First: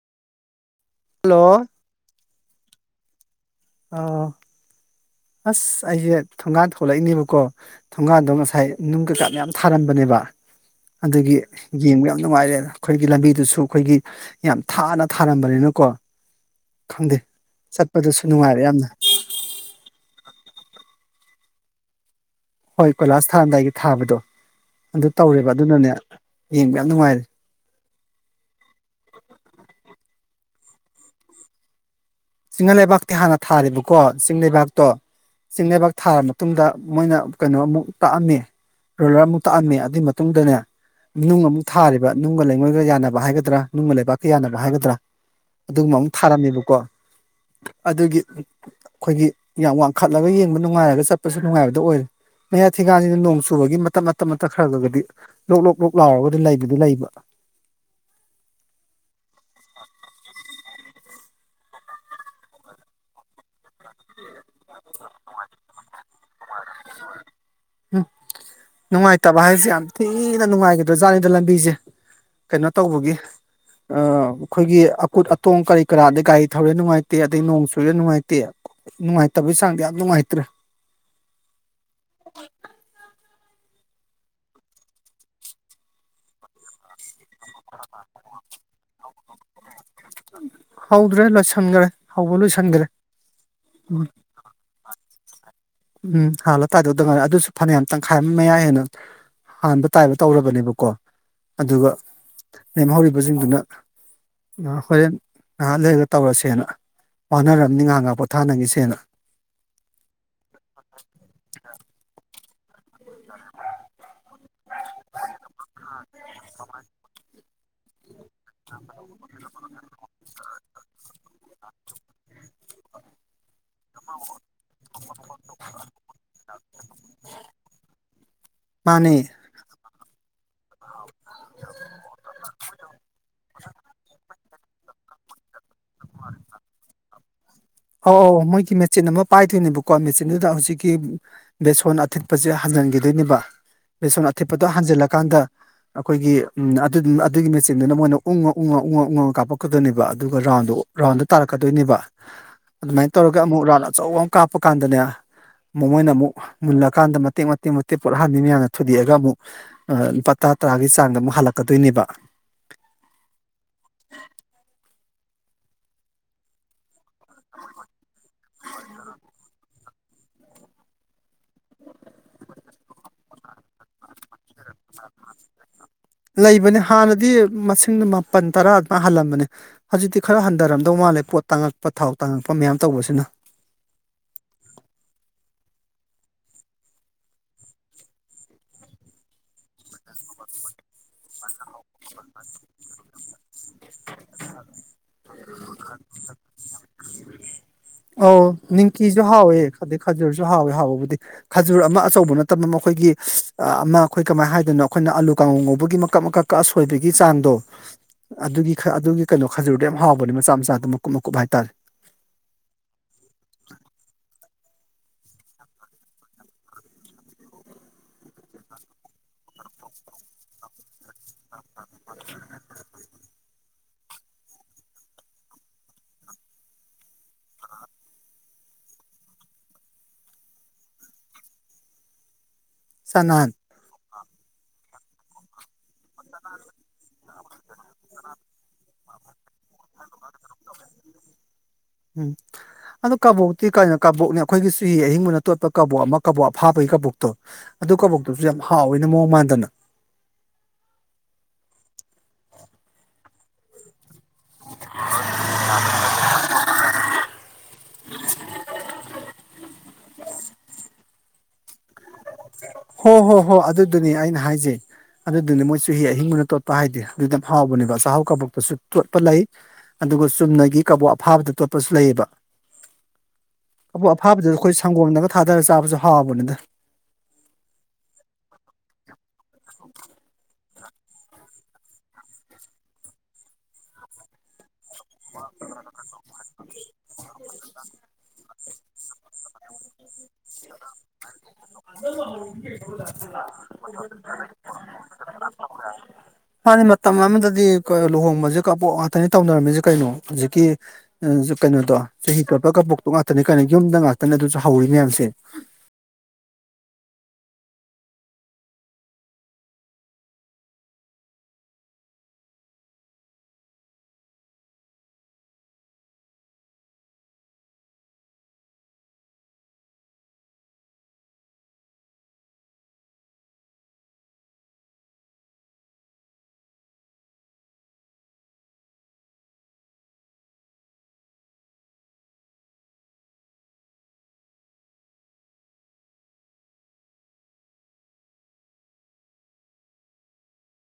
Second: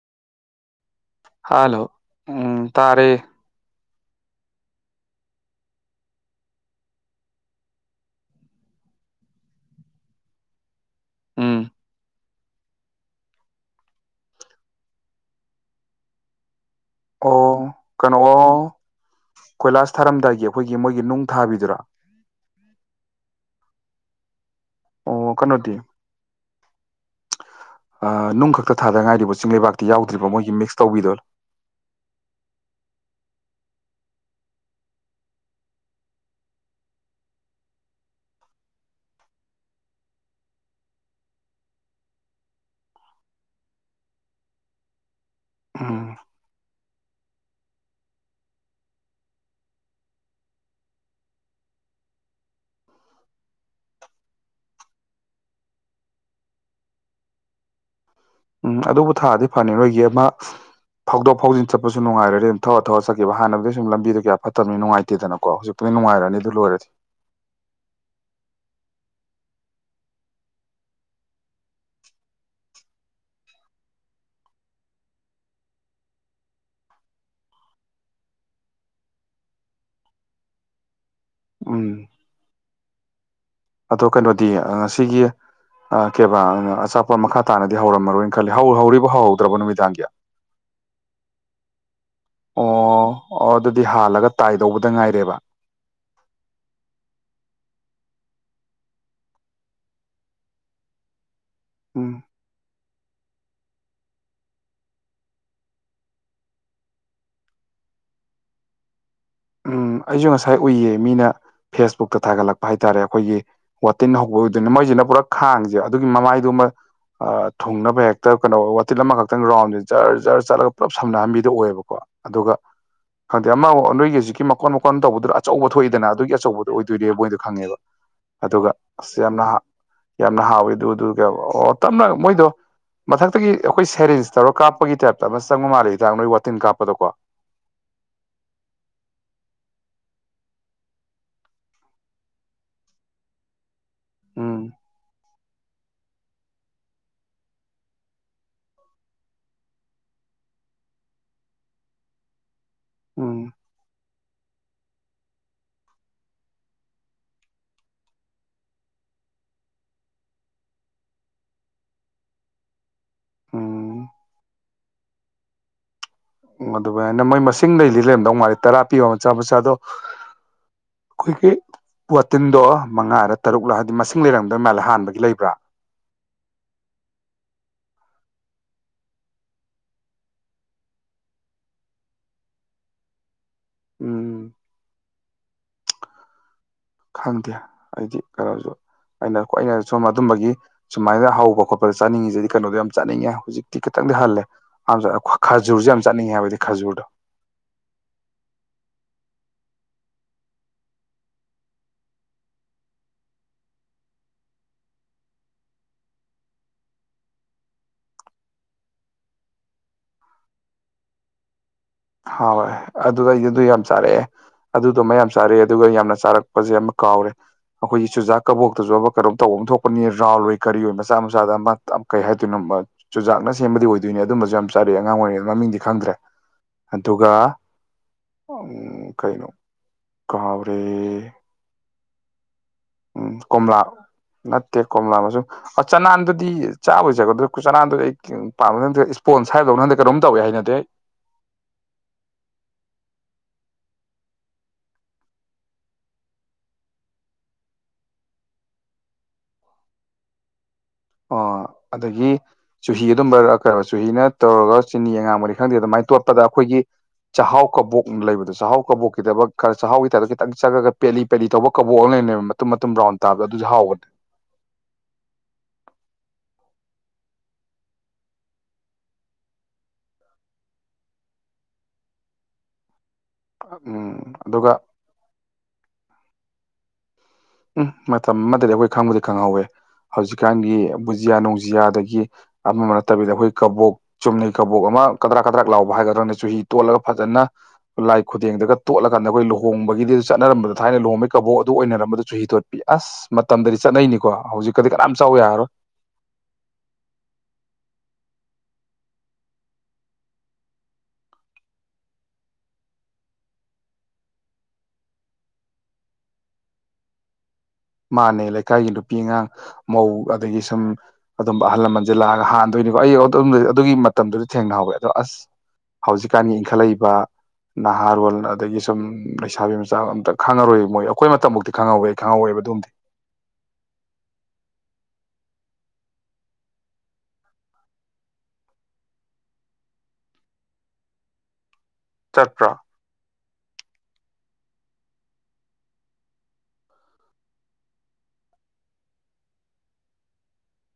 hello hello ꯎꯝ ꯇꯥꯔꯦ ꯑꯣ ꯑꯁ ꯑꯩꯁꯦ ꯊꯣꯡꯒꯥꯟ ꯊꯣꯛꯂꯛꯏꯅꯦꯕꯀꯣ ꯊꯣꯡꯒꯥꯗꯣ ꯉꯁꯥꯏ ꯅꯨꯡ ꯀꯩꯀꯥ ꯃꯌꯥꯝ ꯊꯥꯔꯝꯕꯅꯦꯕ ꯑꯗꯨꯒꯤ ꯎꯝ ꯌꯦꯡꯕ ꯌꯥꯝ ꯌꯥꯝ ꯅꯨꯡꯉꯥꯏꯔꯦ ꯑꯩꯈꯣꯏꯒꯤ ꯂꯝꯕꯤꯗꯨꯁꯨ ꯑꯩꯈꯣꯏꯒꯤ ꯌꯥꯝ ꯊꯥꯅ ꯊꯥꯔꯝꯕꯅꯤꯅꯀꯣ ꯈꯪꯗꯦ ꯑꯣ ꯀꯩꯅꯣ ꯆꯠꯄꯗꯁꯨ ꯅꯨꯡꯉꯥꯏꯔꯦ ꯑꯣ ꯌꯥꯝꯅ ꯀꯣꯏꯂꯥꯁ ꯊꯥꯔꯝꯗꯥꯏꯒꯤ ꯑꯩꯈꯣꯏꯒꯤ ꯃꯣꯏꯒꯤ ꯅꯨꯡ ꯊꯥꯕꯤꯗꯨꯔꯥ ꯍꯣꯏ ꯀꯣꯏꯂꯥꯁ ꯊꯥꯗꯥꯏꯒꯤ ꯊꯥꯕꯗꯣ ꯑꯗꯨ ꯑꯣ ꯇꯧꯔꯦꯕ ꯀꯩꯅꯣꯗꯤ ꯑꯗꯨꯅꯅꯦ ꯌꯦꯡꯕ ꯌꯥꯝ ꯅꯨꯡꯉꯥꯏꯔꯦ ꯅꯨꯡ ꯈꯛꯇ ꯊꯥꯗ ꯉꯥꯏꯔꯤꯕ ꯆꯤꯡ ꯂꯩꯩꯕꯥꯛꯇꯤ ꯌꯥꯎꯗ꯭ꯔꯤꯕ ꯃꯣꯏꯒꯤ ꯃꯤꯛꯁ ꯇꯧꯕꯤꯗꯣ ꯆꯤꯡ ꯂꯩꯕꯥꯛꯇꯤ ꯍꯥꯟꯅ ꯊꯥꯔꯤꯕꯕꯀꯣ ꯆꯤꯡ ꯂꯩꯕꯥꯛꯇꯣ ꯆꯤꯡ ꯂꯩꯩꯕꯥꯛ ꯊꯥꯔ ꯃꯇꯨꯡꯗ ꯃꯣꯏꯅ ꯀꯩꯅꯣ ꯑꯃꯨꯛ ꯇꯥꯛꯑꯝꯃꯦ ꯔꯣꯏꯂꯔ ꯑꯃꯨꯛ ꯇꯥꯛꯑꯝꯃꯦ ꯑꯗꯨꯏ ꯃꯇꯨꯡꯗꯅꯦ ꯅꯨꯡ ꯑꯃꯨꯛ ꯊꯥꯔꯤꯕ ꯅꯨꯡꯒ ꯂꯩꯉꯣꯏꯒ ꯌꯥꯅꯕ ꯍꯥꯏꯒꯗ꯭ꯔꯥ ꯅꯨꯡꯒ ꯂꯩꯕꯥꯛꯀ ꯌꯥꯅꯕ ꯍꯥꯏꯒꯗ꯭ꯔꯥ ꯑꯗꯨꯒꯨꯝꯕ ꯑꯃꯨꯛ ꯎꯝ ꯊꯥꯔꯝꯃꯦꯕꯀꯣ ꯑꯗꯨꯒꯤ ꯑꯩꯈꯣꯏꯒꯤ ꯌꯥꯝ ꯋꯥꯡꯈꯠꯂꯒ ꯌꯦꯡꯕ ꯅꯨꯡꯉꯥꯏꯔꯒ ꯆꯠꯄꯁꯨ ꯅꯨꯡꯉꯥꯏꯕꯗ ꯑꯣꯏꯔꯦ ꯃꯌꯥ ꯊꯤꯒꯥꯟꯁꯤꯅ ꯅꯣꯡ ꯆꯨꯕꯒꯤ ꯃꯇꯝ ꯃꯇꯝ ꯃꯇꯝ ꯈ꯭ꯔꯂꯒꯗꯤ ꯂꯣꯛ ꯂꯣꯛ ꯂꯣꯛ ꯂꯥꯎꯔꯒꯗꯤ ꯂꯩꯕꯗꯤ ꯂꯩꯕ ꯎꯝ ꯑꯗꯨꯕꯨ ꯊꯥꯗꯤ ꯐꯅꯤ ꯅꯣꯏꯒꯤ ꯑꯃ ꯐꯥꯎꯗꯣꯛ ꯐꯥꯎꯖꯤꯟ ꯆꯠꯄꯁꯨ ꯅꯨꯡꯥꯏꯔꯗꯤ ꯑꯗꯨꯝ ꯊꯋꯥꯒ ꯊꯧꯔ ꯆꯠꯈꯤꯕ ꯍꯥꯟꯅꯗꯒꯤꯗꯤ ꯁ ꯂꯝꯕꯤꯗ ꯀꯌꯥ ꯐꯠꯇꯅꯤ ꯅꯨꯡꯉꯥꯏꯇꯦꯗꯅꯀꯣ ꯍꯧꯖꯤꯛꯄꯗꯤ ꯅꯨꯡꯉꯥꯏꯔꯅꯤ ꯑꯗꯨ ꯂꯣꯏꯔꯗꯤ ꯎꯝ ꯅꯨꯡꯉꯥꯏꯇꯕ ꯍꯥꯏꯁꯦ ꯌꯥꯝ ꯊꯤꯅ ꯅꯨꯡꯉꯥꯏꯒꯗ꯭ꯔꯥ ꯖꯥꯠꯅꯤꯗ ꯂꯝꯕꯤꯁꯦ ꯀꯩꯅꯣ ꯇꯧꯕꯒꯤ ꯑ ꯑꯩꯈꯣꯏꯒꯤ ꯑꯀꯨꯠ ꯑꯇꯣꯡ ꯀꯔꯤ ꯀꯔꯥꯗ ꯒꯥꯔꯤ ꯊꯧꯔꯦ ꯅꯨꯡꯉꯥꯏꯇꯦ ꯑꯗꯩ ꯅꯣꯡ ꯆꯨꯨꯔꯦ ꯅꯨꯡꯉꯥꯏꯇꯦ ꯅꯨꯡꯉꯥꯏꯇꯕꯩ ꯆꯥꯡꯗꯤ ꯌꯥꯝ ꯅꯨꯡꯉꯥꯏꯇ꯭ꯔꯦ ꯎꯝ ꯑꯗꯣ ꯀꯩꯅꯣꯗꯤ ꯉꯁꯤꯒꯤ ꯀꯦꯕꯥ ꯑꯆꯥ ꯍꯧꯍꯧꯗ꯭ꯔꯕ ꯅꯨꯃꯤꯗꯥꯡꯒꯤ [unintelligible] ꯍꯧꯗ꯭ꯔꯦ ꯂꯣꯏꯁꯟꯈ꯭ꯔꯦ ꯍꯧꯕ ꯂꯣꯏꯁꯟꯈ꯭ꯔꯦ ꯑꯣ ꯑꯣ ꯑꯗꯨꯗꯤ ꯍꯥꯜꯂꯒ ꯇꯥꯏꯗꯧꯕꯗ ꯉꯥꯏꯔꯦꯕ ꯎꯝ ꯍꯥꯥꯟꯂꯣ ꯇꯥꯏꯗꯧꯗ ꯉꯥꯏꯔꯦ ꯑꯗꯨꯁꯨ ꯐꯅ ꯌꯥꯝ ꯇꯪꯈꯥꯏ ꯑꯃ ꯃꯌꯥꯏ ꯍꯦꯟꯅ ꯍꯥꯟꯕ ꯇꯥꯏꯕ ꯇꯧꯔꯕꯅꯦꯕꯀꯣ ꯑꯗꯨꯒ ꯎꯝ ꯂꯦꯝꯍꯧꯔꯤꯕꯁꯤꯡꯗꯨꯅ ꯉꯍ ꯍꯣꯔꯦꯟ ꯉꯥꯏꯍꯥꯛ ꯂꯩꯔꯒ ꯇꯧꯔꯁꯦꯅ ꯃꯥꯟꯅꯔꯅꯤ ꯉꯍꯥꯛꯒꯍꯥꯛ ꯄꯣꯊꯥꯅꯈꯤꯁꯦꯅ ꯎꯝ ꯑꯩꯁꯨ ꯉꯁꯥꯏ ꯎꯏꯌꯦ ꯃꯤꯅ ꯐꯦꯁꯕꯨꯛꯇ ꯊꯥꯒꯠꯂꯛꯄ ꯍꯥꯏꯇꯥꯔꯦ ꯑꯩꯈꯣꯏꯒꯤ ꯋꯥꯇꯤꯟ ꯍꯧꯕꯗꯨꯅ ꯃꯣꯏꯁꯤꯅ ꯄꯨꯔꯥ ꯈꯥꯡꯁꯦ ꯑꯗꯨꯒꯤ ꯃꯃꯥꯏꯗꯨꯃ ꯊꯨꯡꯅꯕ ꯍꯦꯛꯇ ꯀꯩꯅꯣ ꯋꯥꯇꯤꯤꯟ ꯑꯃꯈꯛꯇꯪ ꯔꯥꯎꯟꯁꯦ ꯖꯔ ꯖꯔ ꯆꯠꯂꯒ ꯄꯨꯂꯞ ꯁꯝꯅꯍꯟꯕꯤꯗ ꯑꯣꯏꯌꯦꯕꯀꯣ ꯑꯗꯨꯒ ꯈꯪꯗꯦ ꯑꯃꯥꯡ ꯅꯣꯏꯒꯤꯁꯤ ꯃꯀꯣꯟ ꯃꯀꯣꯟ ꯇꯧꯕꯗꯨꯗ ꯑꯆꯧꯕ ꯊꯣꯛꯏꯗꯅ ꯑꯗꯨꯒꯤ ꯑꯆꯧꯕꯗꯨꯣ ꯑꯣꯏꯗꯣꯏꯅꯦꯕ ꯃꯣꯏꯗꯣ ꯈꯪꯉꯦꯕ ꯑꯗꯨꯒ ꯑ ꯃꯥꯅꯦ ꯌꯥꯝ ꯌꯥꯝꯅ ꯍꯥꯎꯋꯤ ꯑꯗꯨ ꯇꯞꯅ ꯃꯣꯏꯗꯣ ꯃꯊꯛꯇꯒꯤ ꯑꯩꯈꯣꯏ ꯁꯦꯔꯦꯟ ꯆꯥꯎꯔꯥꯛ ꯀꯥꯞꯄꯒꯤ ꯇꯥꯏꯞꯇ ꯑꯃ ꯆꯪꯕ ꯃꯥꯜꯦ ꯍꯤꯗꯥꯛ ꯅꯣꯏ ꯋꯥꯇꯤꯟ ꯀꯥꯞꯄꯗꯀꯣ ꯑꯧ ꯑꯧ ꯃꯣꯏꯒꯤ ꯃꯦꯆꯤꯟ ꯑꯃ ꯄꯥꯏꯗꯣꯏꯅꯦꯕꯀꯣ ꯃꯦꯆꯤꯟꯗꯨꯗ ꯍꯧꯖꯤꯛꯀꯤ ꯕꯦꯁꯣꯟ ꯑꯊꯤꯠꯄꯁꯦ ꯍꯟꯖꯤꯟꯈꯤꯗꯣꯏꯅꯦꯕ, ꯕꯦꯁꯣꯟ ꯑꯊꯤꯠꯄꯗꯣ ꯎꯝ ꯍꯟꯖꯤꯜꯂꯀꯥꯟꯗ ꯑꯩꯈꯣꯏꯒꯤ ꯑꯗꯨ ꯑꯗꯨꯒꯤ ꯃꯦꯆꯤꯟꯗꯨꯅ ꯃꯣꯏꯅ ꯎꯪꯉ ꯎꯪꯉ ꯎꯪꯉꯛ ꯎꯪꯉ ꯀꯥꯞꯄꯛꯀꯗꯣꯏꯅꯦꯕ ꯑꯗꯨꯒ ꯔꯥꯎꯟꯗꯣ ꯔꯥꯎꯟꯗ ꯇꯥꯔꯛꯀꯗꯣꯏꯅꯦꯕ ꯑꯗꯨꯃꯥꯏꯅ ꯇꯧꯔꯒ ꯎꯝ ꯑꯃꯨꯛ ꯔꯥꯎꯟ ꯑꯆꯧꯕ ꯑꯃ ꯀꯥꯞꯄ ꯀꯥꯟꯗꯅꯦ ꯃꯣꯏꯅ ꯑꯃꯨꯛ ꯃꯨꯜꯂꯀꯥꯟꯗ ꯃꯇꯦꯛ ꯃꯇꯦꯛ ꯃꯇꯦꯛ ꯄꯣꯠꯍꯥꯟꯕꯤ ꯃꯌꯥꯝꯅ ꯊꯨꯗꯦꯛꯑꯒ ꯑꯃꯨꯛ ꯂꯨꯄꯥ ꯇꯔꯥ ꯇꯔꯥꯒꯤ ꯆꯥꯡꯗ ꯑꯃꯨꯛ ꯍꯜꯂꯛꯀꯗꯣꯏꯅꯦꯕ ꯎꯝ ꯎ ꯑꯗꯨꯃꯥꯏꯅ ꯃꯣꯏ ꯃꯁꯤꯡ ꯂꯩꯗꯤ ꯂꯩꯔꯝꯗꯧ ꯃꯥꯜꯂꯤ ꯇꯔꯥ ꯄꯤꯕꯣ ꯃꯆꯥ ꯃꯆꯥꯗꯣ ꯑꯩꯈꯣꯏꯒꯤ ꯋꯥꯇꯤꯟꯗꯣ ꯃꯉꯥꯔ ꯇꯔꯨꯛꯂ ꯑꯗꯤ ꯃꯁꯤꯡ ꯂꯩꯔꯝꯗꯣꯏ ꯃꯥꯜꯂꯦ ꯍꯥꯟꯕꯒꯤ ꯂꯩꯕ꯭ꯔꯥ ꯂꯩꯕꯅꯦ ꯍꯥꯟꯅꯗꯤ ꯃꯁꯤꯡꯗ ꯃꯥꯄꯜ ꯇꯔꯥ ꯑꯗꯨꯃꯥꯏꯅ ꯍꯥꯜꯂꯝꯕꯅꯦ ꯍꯧꯖꯤꯛꯇꯤ ꯈꯔ ꯍꯟꯊꯔꯝꯗꯧ ꯃꯥꯜꯂꯦ ꯄꯣꯠ ꯇꯥꯡꯉꯛꯄ ꯊꯥꯎ ꯇꯥꯡꯉꯛꯄ ꯃꯌꯥꯝ ꯇꯧꯕꯁꯤꯅ ꯎꯝ ꯈꯪꯗꯦ ꯑꯩꯗꯤ ꯈꯔꯁꯨ ꯑꯩꯅ ꯑꯣꯏꯅ ꯁꯣꯝ ꯑꯗꯨꯝꯕꯒꯤ ꯁꯨꯃꯥꯏꯅ ꯍꯧꯕ ꯈꯣꯠꯄꯗ ꯆꯥꯅꯤꯡꯉꯤꯁꯤꯗꯤ ꯀꯩꯅꯣꯗꯣ ꯌꯥꯝ ꯆꯥꯅꯤꯡꯉꯦ ꯍꯧꯖꯤꯛ ꯈꯤꯇꯪꯗꯤ ꯍꯜꯂꯦ ꯑ ꯈꯖꯨꯔꯁꯦ ꯌꯥꯝ ꯆꯠꯅꯤꯡꯉꯦ ꯍꯥꯏꯕꯗꯤ ꯈꯥꯖꯨꯔꯗꯣ ꯑ ꯅꯤꯝꯀꯤꯁꯨ ꯍꯥꯎꯋꯦ ꯑꯗꯩ ꯈꯖꯨꯔꯁꯨ ꯍꯥꯎꯋꯦ ꯍꯥꯎꯕꯕꯨꯗꯤ ꯈꯥꯖꯨꯔ ꯑꯃ ꯑꯆꯧꯕ ꯅꯠꯇꯕ ꯃꯈꯣꯏꯒꯤ ꯑꯃ ꯑꯩꯈꯣꯏ ꯀꯃꯥꯏꯅ ꯍꯥꯏꯗꯅꯣ ꯑꯩꯈꯣꯏꯅ ꯑꯥꯂꯨ ꯀꯥꯡꯉꯧ ꯉꯧꯕꯒꯤ ꯃꯀꯛ ꯃꯀꯛ ꯀꯁꯣꯏꯕꯒꯤ ꯆꯥꯡꯗꯣ ꯑꯗꯨꯒꯤ ꯑꯗꯨꯒꯤ ꯀꯩꯅꯣ ꯈꯖꯔꯨꯗꯣ ꯌꯥꯝ ꯍꯥꯎꯕꯅꯦ ꯃꯆꯥ ꯃꯆꯥꯗꯣ ꯃꯀꯨꯞ ꯃꯀꯨꯞ ꯍꯥꯏꯇꯥꯔꯦ ꯍꯥꯎꯋꯦ ꯑꯗꯨ ꯑꯩ ꯑꯗꯨ ꯌꯥꯝ ꯆꯥꯔꯛꯑꯦ ꯑꯗꯨꯗꯣꯃ ꯌꯥꯝ ꯆꯥꯔꯛꯑꯦ ꯑꯗꯨꯒ ꯌꯥꯝꯅ ꯆꯥꯔꯛꯄꯁꯦ ꯑꯃ ꯀꯥꯎꯔꯦ ꯑꯩꯈꯣꯏꯒꯤ ꯆꯨꯖꯥꯛ ꯀꯕꯣꯛꯇꯁꯨ ꯑꯃ ꯀꯩꯅꯣꯝ ꯇꯧꯕ ꯑꯃ ꯊꯣꯛꯄꯅꯤ ꯔꯥꯎꯜ ꯑꯣꯏ ꯀꯔꯤ ꯑꯣꯏ ꯃꯆꯥ ꯃꯆꯥꯗ ꯑꯃ ꯇ ꯀꯩ ꯍꯥꯏꯗꯣꯏꯅꯣ ꯆꯨꯖꯥꯛꯅ ꯁꯦꯝꯕꯗꯤ ꯑꯣꯏꯗꯣꯏꯅꯦ ꯑꯗꯨꯝꯕꯁꯨ ꯌꯥꯝ ꯆꯥꯔꯛ ꯑꯉꯥꯡ ꯑꯣꯏꯔꯤꯉꯩ ꯃꯃꯤꯡꯗꯤ ꯈꯪꯗ꯭ꯔꯦ ꯑꯗꯨꯒ ꯎ ꯀꯩꯅꯣ ꯀꯥꯎꯔꯦ ꯎꯝ ꯆꯅꯥꯟ ꯀꯣꯝꯂꯥ ꯅꯠꯇꯦ ꯀꯣꯝꯂꯥ ꯑꯃꯁꯨꯡ ꯑ ꯆꯅꯥꯟꯗꯨꯗꯤ ꯆꯥꯕꯩ ꯆꯥꯕ ꯗꯨ ꯆꯅꯥꯟꯗꯨꯗꯤ ꯑꯩꯥ ꯀꯦꯝ ꯄꯥꯝ ꯅ ꯏꯁ꯭ꯄꯣꯟꯁ ꯍꯥꯏꯕꯗꯧ ꯍꯟꯗ ꯀꯩꯅꯣꯝ ꯇꯧꯏ ꯍꯩꯅꯗꯦ ꯎꯝ ꯑꯗꯣ ꯀꯕꯣꯛꯇꯤ ꯀꯔꯤꯅꯣ ꯀꯕꯣꯛꯅꯦ ꯑꯩꯈꯣꯏꯒꯤ ꯆꯨꯍꯤ ꯑꯍꯤꯡꯕꯅ ꯇꯣꯠꯄ ꯀꯕꯣꯛ ꯑꯃ ꯀꯕꯣꯛ ꯑꯐꯥꯕꯒꯤ ꯀꯕꯣꯛꯇꯣ ꯑꯗꯨ ꯀꯕꯣꯛꯇꯨꯁꯨ ꯌꯥꯝ ꯍꯥꯎꯋꯦꯅ ꯃꯑꯣꯡ ꯃꯥꯟꯗꯅ ꯑꯣ ꯑꯗꯒꯤ ꯆꯨꯍꯤ ꯑꯗꯨꯝꯕ ꯑ ꯀꯣ ꯆꯨꯍꯤꯅ ꯇꯧꯔꯒ ꯆꯤꯅꯤ ꯑꯉꯥꯡꯕꯅꯤ ꯈꯪꯗꯦ ꯑꯗꯨꯃꯥꯏꯅ ꯇꯣꯠꯄꯗ ꯑꯩꯈꯣꯏꯒꯤ ꯆꯥꯛꯍꯥꯎ ꯀꯕꯣꯛ ꯂꯩꯕꯗꯣ ꯆꯥꯛꯍꯥꯎ ꯀꯕꯣꯛꯀꯤꯗꯃꯛ ꯈꯔ ꯆꯥꯛꯍꯥꯎꯒꯤ ꯇꯥꯏꯞꯇ ꯈꯤꯇꯪ ꯆꯪꯉꯒ ꯄꯦꯂꯤ ꯄꯦꯂꯤ ꯇꯧꯕ ꯀꯕꯣꯛ ꯑꯃ ꯂꯩꯅꯦꯕ ꯍꯣ ꯍꯣ ꯍꯣꯏ ꯑꯗꯨꯗꯨꯅꯤ ꯑꯩꯅ ꯍꯥꯏꯖꯩ ꯑꯗꯨꯗꯨꯅꯦ ꯃꯣꯏ ꯆꯨꯍꯤ ꯑꯍꯤꯡꯕꯅ ꯇꯣꯠꯄ ꯍꯥꯏꯗꯤ ꯑꯗꯨꯅ ꯍꯥꯎꯕꯅꯦꯕ ꯆꯥꯛꯍꯥꯎ ꯀꯕꯛꯇꯁꯨ ꯇꯣꯠꯄ ꯂꯩ ꯑꯗꯨꯒ ꯆꯨꯝꯅꯒꯤ ꯀꯕꯣꯛ ꯑꯐꯥꯕꯗ ꯇꯣꯠꯄꯁꯨ ꯂꯩꯌꯦꯕ ꯀꯥꯕꯣꯛ ꯎꯝ ꯑꯐꯥꯕꯗ ꯑꯗꯨꯒ ꯑꯩꯈꯣꯏ ꯁꯪꯒꯣꯝꯗꯒ ꯊꯥꯗꯔꯒ ꯆꯥꯕꯁꯨ ꯍꯥꯎꯕꯅꯤꯗ ꯎꯝ ꯃꯇꯝ ꯑꯃꯗꯗꯤ ꯑꯩꯈꯣꯏ ꯈꯪꯕꯗꯤ ꯈꯪꯍꯧꯋꯦ ꯍꯧꯖꯤꯛꯀꯥꯟꯒꯤ ꯕꯨꯖꯤꯌꯥ ꯅꯨꯡꯥ ꯖꯤꯌꯥ ꯑꯗꯒꯤ ꯑꯃ ꯑꯃꯥ ꯅꯠꯇꯕꯤꯗ ꯑꯩꯈꯣꯏ ꯀꯥꯕꯣꯛ ꯆꯨꯝꯅꯒꯤ ꯀꯕꯣꯛ ꯑꯃ ꯀꯗ꯭ꯔꯥꯛ ꯀꯗ꯭ꯔꯥꯛ ꯂꯥꯎꯕ ꯍꯥꯏꯒꯗ꯭ꯔꯅ ꯆꯨꯍꯤ ꯇꯣꯠꯂꯒ ꯐꯖꯅ ꯂꯥꯏ ꯈꯨꯗꯦꯡꯗꯒ‌‌ꯥ ꯇꯣꯠꯂꯀꯥꯟꯗꯈꯣꯏ ꯂꯨꯍꯣꯡꯕꯒꯤ ꯑꯗꯨ ꯆꯠꯅꯔꯝꯕꯗ ꯊꯥꯏꯅ ꯂꯨꯍꯕꯃꯤ ꯀꯕꯣ ꯑꯗꯨ ꯑꯣꯏꯅꯔꯝꯕꯗ ꯆꯨꯍꯤ ꯇꯣꯠꯄꯤ ꯑꯁ ꯃꯇꯝꯗꯗꯤ ꯆꯠꯅꯩꯅꯤꯀꯣ ꯍꯧꯖꯤꯛꯀꯗꯤ ꯀꯅꯥꯝ ꯆꯥꯎ ꯌꯥꯔꯣꯏ ꯃꯥꯥꯟꯅꯤ ꯃꯇꯝ ꯑꯃꯗꯗꯤ ꯂꯨꯍꯣꯡꯕꯁꯦ ꯀꯄꯣꯛ ꯉꯥꯛꯇꯅꯤ ꯇꯧꯅꯔꯝꯃꯤꯁꯦ ꯀꯩꯅꯣ ꯍꯧꯖꯤꯛꯀꯤ ꯎꯁꯨ ꯀꯩꯅꯣꯗꯣ ꯆꯍꯤ ꯀꯄꯜ ꯀꯕꯣꯛꯇꯣ ꯉꯥꯛꯇꯅꯦ ꯀꯩꯅꯣ ꯌꯨꯝꯗ ꯉꯥꯛꯇꯅꯦ ꯑꯗꯨꯁꯨ ꯍꯧꯔꯤ ꯃꯌꯥꯝꯁꯦ ꯃꯥꯥꯟꯅꯩ ꯂꯩꯀꯥꯏꯒꯤ ꯅꯨꯄꯤ ꯑꯉꯥꯡ ꯃꯧ ꯑꯗꯒꯤ ꯁꯨꯝ ꯑꯗꯨꯝꯕ ꯑꯍꯜ ꯂꯃꯟꯁꯦ ꯂꯥꯛꯑꯒ ꯍꯥꯟꯗꯣꯏꯅꯤꯀꯣ ꯑꯩ ꯑꯗꯨꯒꯤ ꯃꯇꯝꯗꯨꯗꯤ ꯊꯦꯡꯅꯍꯧꯋꯦ ꯑꯗꯣ ꯑꯁ ꯍꯧꯖꯤꯛꯀꯥꯟꯒꯤ ꯏꯟꯈꯠꯂꯛꯏꯕ ꯅꯍꯥꯔꯣꯜ ꯑꯗꯒꯤ ꯁꯨꯝ ꯂꯩꯁꯥꯕꯤ ꯃꯆꯥ ꯑꯝꯇ ꯈꯪꯉꯧꯔꯣꯏꯕ ꯃꯣꯏ ꯑꯩꯈꯣꯏ ꯃꯇꯝꯃꯛꯇꯤ ꯈꯪꯍꯧꯋꯦ ꯑꯩ ꯈꯪꯍꯧꯋꯦꯕ ꯑꯗꯨꯝ ꯆꯠꯄ꯭ꯔꯣ